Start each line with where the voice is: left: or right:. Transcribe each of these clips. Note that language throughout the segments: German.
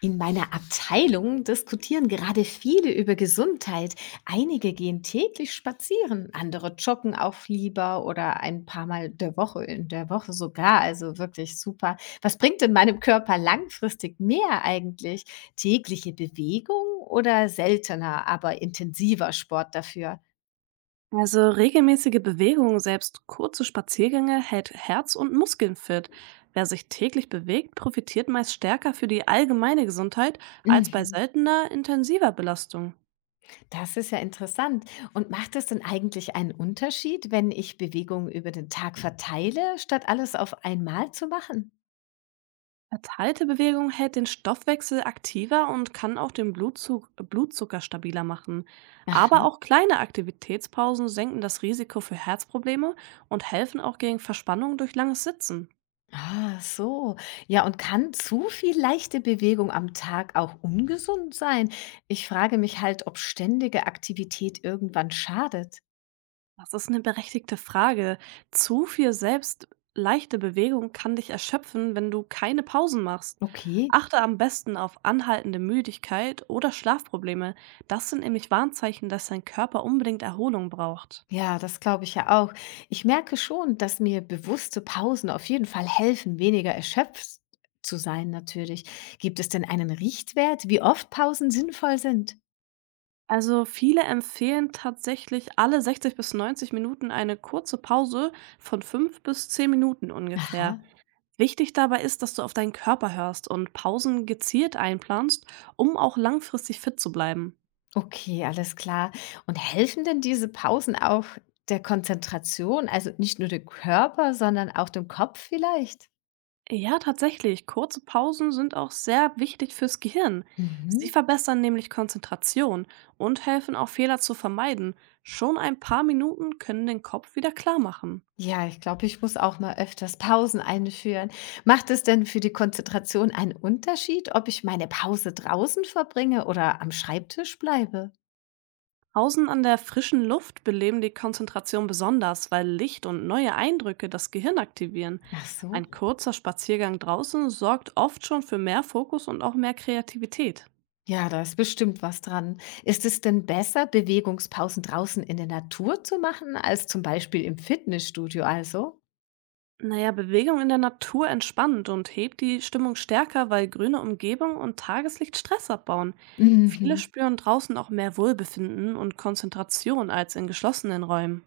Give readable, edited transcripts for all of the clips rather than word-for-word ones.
left: In meiner Abteilung diskutieren gerade viele über Gesundheit. Einige gehen täglich spazieren, andere joggen auch lieber oder ein paar Mal der Woche, in der Woche sogar. Also wirklich super. Was bringt in meinem Körper langfristig mehr eigentlich? Tägliche Bewegung oder seltener, aber intensiver Sport dafür?
right: Also regelmäßige Bewegung, selbst kurze Spaziergänge, hält Herz und Muskeln fit. Wer sich täglich bewegt, profitiert meist stärker für die allgemeine Gesundheit als bei
left: Mhm.
right: seltener, intensiver Belastung.
left: Das ist ja interessant. Und macht es denn eigentlich einen Unterschied, wenn ich Bewegung über den Tag verteile, statt alles auf einmal zu machen?
right: Verteilte Bewegung hält den Stoffwechsel aktiver und kann auch den Blutzug Blutzucker stabiler machen. Aber
left: Aha.
right: auch kleine Aktivitätspausen senken das Risiko für Herzprobleme und helfen auch gegen Verspannung durch langes Sitzen.
left: Ah, so. Ja, und kann zu viel leichte Bewegung am Tag auch ungesund sein? Ich frage mich halt, ob ständige Aktivität irgendwann schadet.
right: Das ist eine berechtigte Frage. Zu viel selbst leichte Bewegung kann dich erschöpfen, wenn du keine Pausen machst.
left: Okay.
right: Achte am besten auf anhaltende Müdigkeit oder Schlafprobleme. Das sind nämlich Warnzeichen, dass dein Körper unbedingt Erholung braucht.
left: Ja, das glaube ich ja auch. Ich merke schon, dass mir bewusste Pausen auf jeden Fall helfen, weniger erschöpft zu sein, natürlich. Gibt es denn einen Richtwert, wie oft Pausen sinnvoll sind?
right: Also, viele empfehlen tatsächlich alle 60 bis 90 Minuten eine kurze Pause von 5 bis 10 Minuten ungefähr.
left: Aha.
right: Wichtig dabei ist, dass du auf deinen Körper hörst und Pausen gezielt einplanst, um auch langfristig fit zu bleiben.
left: Okay, alles klar. Und helfen denn diese Pausen auch der Konzentration, also nicht nur dem Körper, sondern auch dem Kopf vielleicht?
right: Ja, tatsächlich. Kurze Pausen sind auch sehr wichtig fürs Gehirn. Sie
left: Mhm.
right: verbessern nämlich Konzentration und helfen auch Fehler zu vermeiden. Schon ein paar Minuten können den Kopf wieder klar machen.
left: Ja, ich glaube, ich muss auch mal öfters Pausen einführen. Macht es denn für die Konzentration einen Unterschied, ob ich meine Pause draußen verbringe oder am Schreibtisch bleibe?
right: Pausen an der frischen Luft beleben die Konzentration besonders, weil Licht und neue Eindrücke das Gehirn aktivieren.
left: Ach so.
right: Ein kurzer Spaziergang draußen sorgt oft schon für mehr Fokus und auch mehr Kreativität.
left: Ja, da ist bestimmt was dran. Ist es denn besser, Bewegungspausen draußen in der Natur zu machen, als zum Beispiel im Fitnessstudio also?
right: Naja, Bewegung in der Natur entspannt und hebt die Stimmung stärker, weil grüne Umgebung und Tageslicht Stress abbauen. Viele
left: Mhm.
right: spüren draußen auch mehr Wohlbefinden und Konzentration als in geschlossenen Räumen.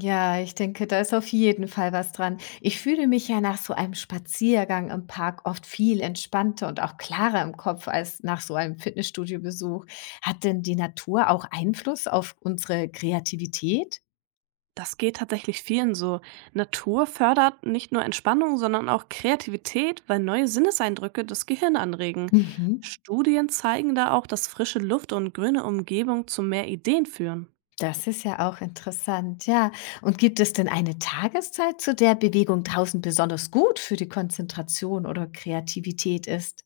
left: Ja, ich denke, da ist auf jeden Fall was dran. Ich fühle mich ja nach so einem Spaziergang im Park oft viel entspannter und auch klarer im Kopf als nach so einem Fitnessstudio-Besuch. Hat denn die Natur auch Einfluss auf unsere Kreativität?
right: Das geht tatsächlich vielen so. Natur fördert nicht nur Entspannung, sondern auch Kreativität, weil neue Sinneseindrücke das Gehirn anregen.
left: Mhm.
right: Studien zeigen da auch, dass frische Luft und grüne Umgebung zu mehr Ideen führen.
left: Das ist ja auch interessant, ja. Und gibt es denn eine Tageszeit, zu der Bewegung draußen besonders gut für die Konzentration oder Kreativität ist?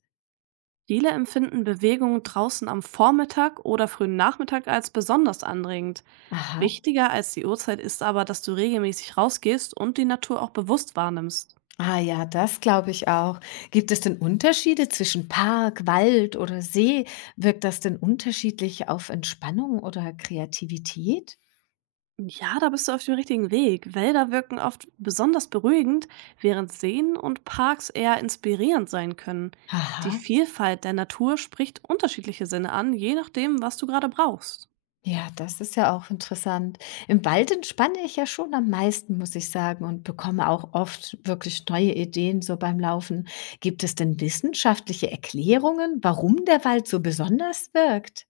right: Viele empfinden Bewegung draußen am Vormittag oder frühen Nachmittag als besonders anregend.
left: Aha.
right: Wichtiger als die Uhrzeit ist aber, dass du regelmäßig rausgehst und die Natur auch bewusst wahrnimmst.
left: Ah ja, das glaube ich auch. Gibt es denn Unterschiede zwischen Park, Wald oder See? Wirkt das denn unterschiedlich auf Entspannung oder Kreativität?
right: Ja, da bist du auf dem richtigen Weg. Wälder wirken oft besonders beruhigend, während Seen und Parks eher inspirierend sein können. Die
left: Aha.
right: Vielfalt der Natur spricht unterschiedliche Sinne an, je nachdem, was du gerade brauchst.
left: Ja, das ist ja auch interessant. Im Wald entspanne ich ja schon am meisten, muss ich sagen, und bekomme auch oft wirklich neue Ideen so beim Laufen. Gibt es denn wissenschaftliche Erklärungen, warum der Wald so besonders wirkt?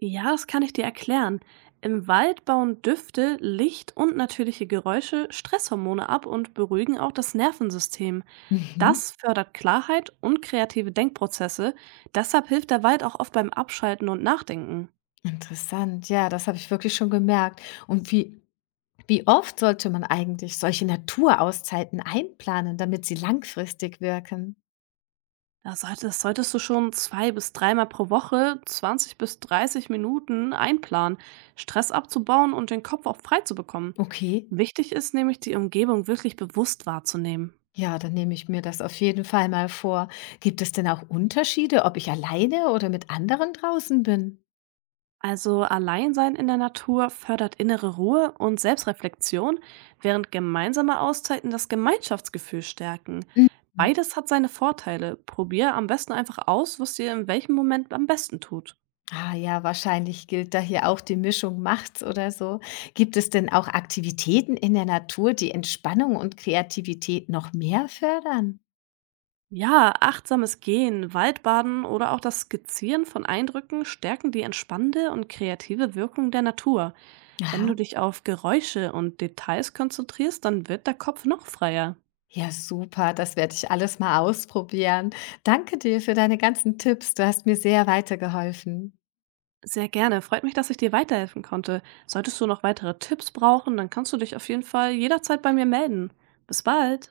right: Ja, das kann ich dir erklären. Im Wald bauen Düfte, Licht und natürliche Geräusche Stresshormone ab und beruhigen auch das Nervensystem.
left: Mhm.
right: Das fördert Klarheit und kreative Denkprozesse. Deshalb hilft der Wald auch oft beim Abschalten und Nachdenken.
left: Interessant. Ja, das habe ich wirklich schon gemerkt. Und wie Wie oft sollte man eigentlich solche Naturauszeiten einplanen, damit sie langfristig wirken?
right: Das solltest du schon zwei bis dreimal pro Woche 20 bis 30 Minuten einplanen, Stress abzubauen und den Kopf auch frei zu bekommen.
left: Okay,
right: Wichtig ist nämlich, die Umgebung wirklich bewusst wahrzunehmen.
left: ja, dann nehme ich mir das auf jeden Fall mal vor. Gibt es denn auch Unterschiede, ob ich alleine oder mit anderen draußen bin?
right: Also Alleinsein in der Natur fördert innere Ruhe und Selbstreflexion, während gemeinsame Auszeiten das Gemeinschaftsgefühl stärken.
left: Mhm.
right: Beides hat seine Vorteile. Probier am besten einfach aus, was dir in welchem Moment am besten tut.
left: Ah ja, wahrscheinlich gilt da hier auch die Mischung macht's oder so. Gibt es denn auch Aktivitäten in der Natur, die Entspannung und Kreativität noch mehr fördern?
right: Ja, achtsames Gehen, Waldbaden oder auch das Skizzieren von Eindrücken stärken die entspannende und kreative Wirkung der Natur. Wenn du
left: Aha.
right: dich auf Geräusche und Details konzentrierst, dann wird der Kopf noch freier.
left: Ja, super, das werde ich alles mal ausprobieren. Danke dir für deine ganzen Tipps. Du hast mir sehr weitergeholfen.
right: Sehr gerne. Freut mich, dass ich dir weiterhelfen konnte. Solltest du noch weitere Tipps brauchen, dann kannst du dich auf jeden Fall jederzeit bei mir melden. Bis bald.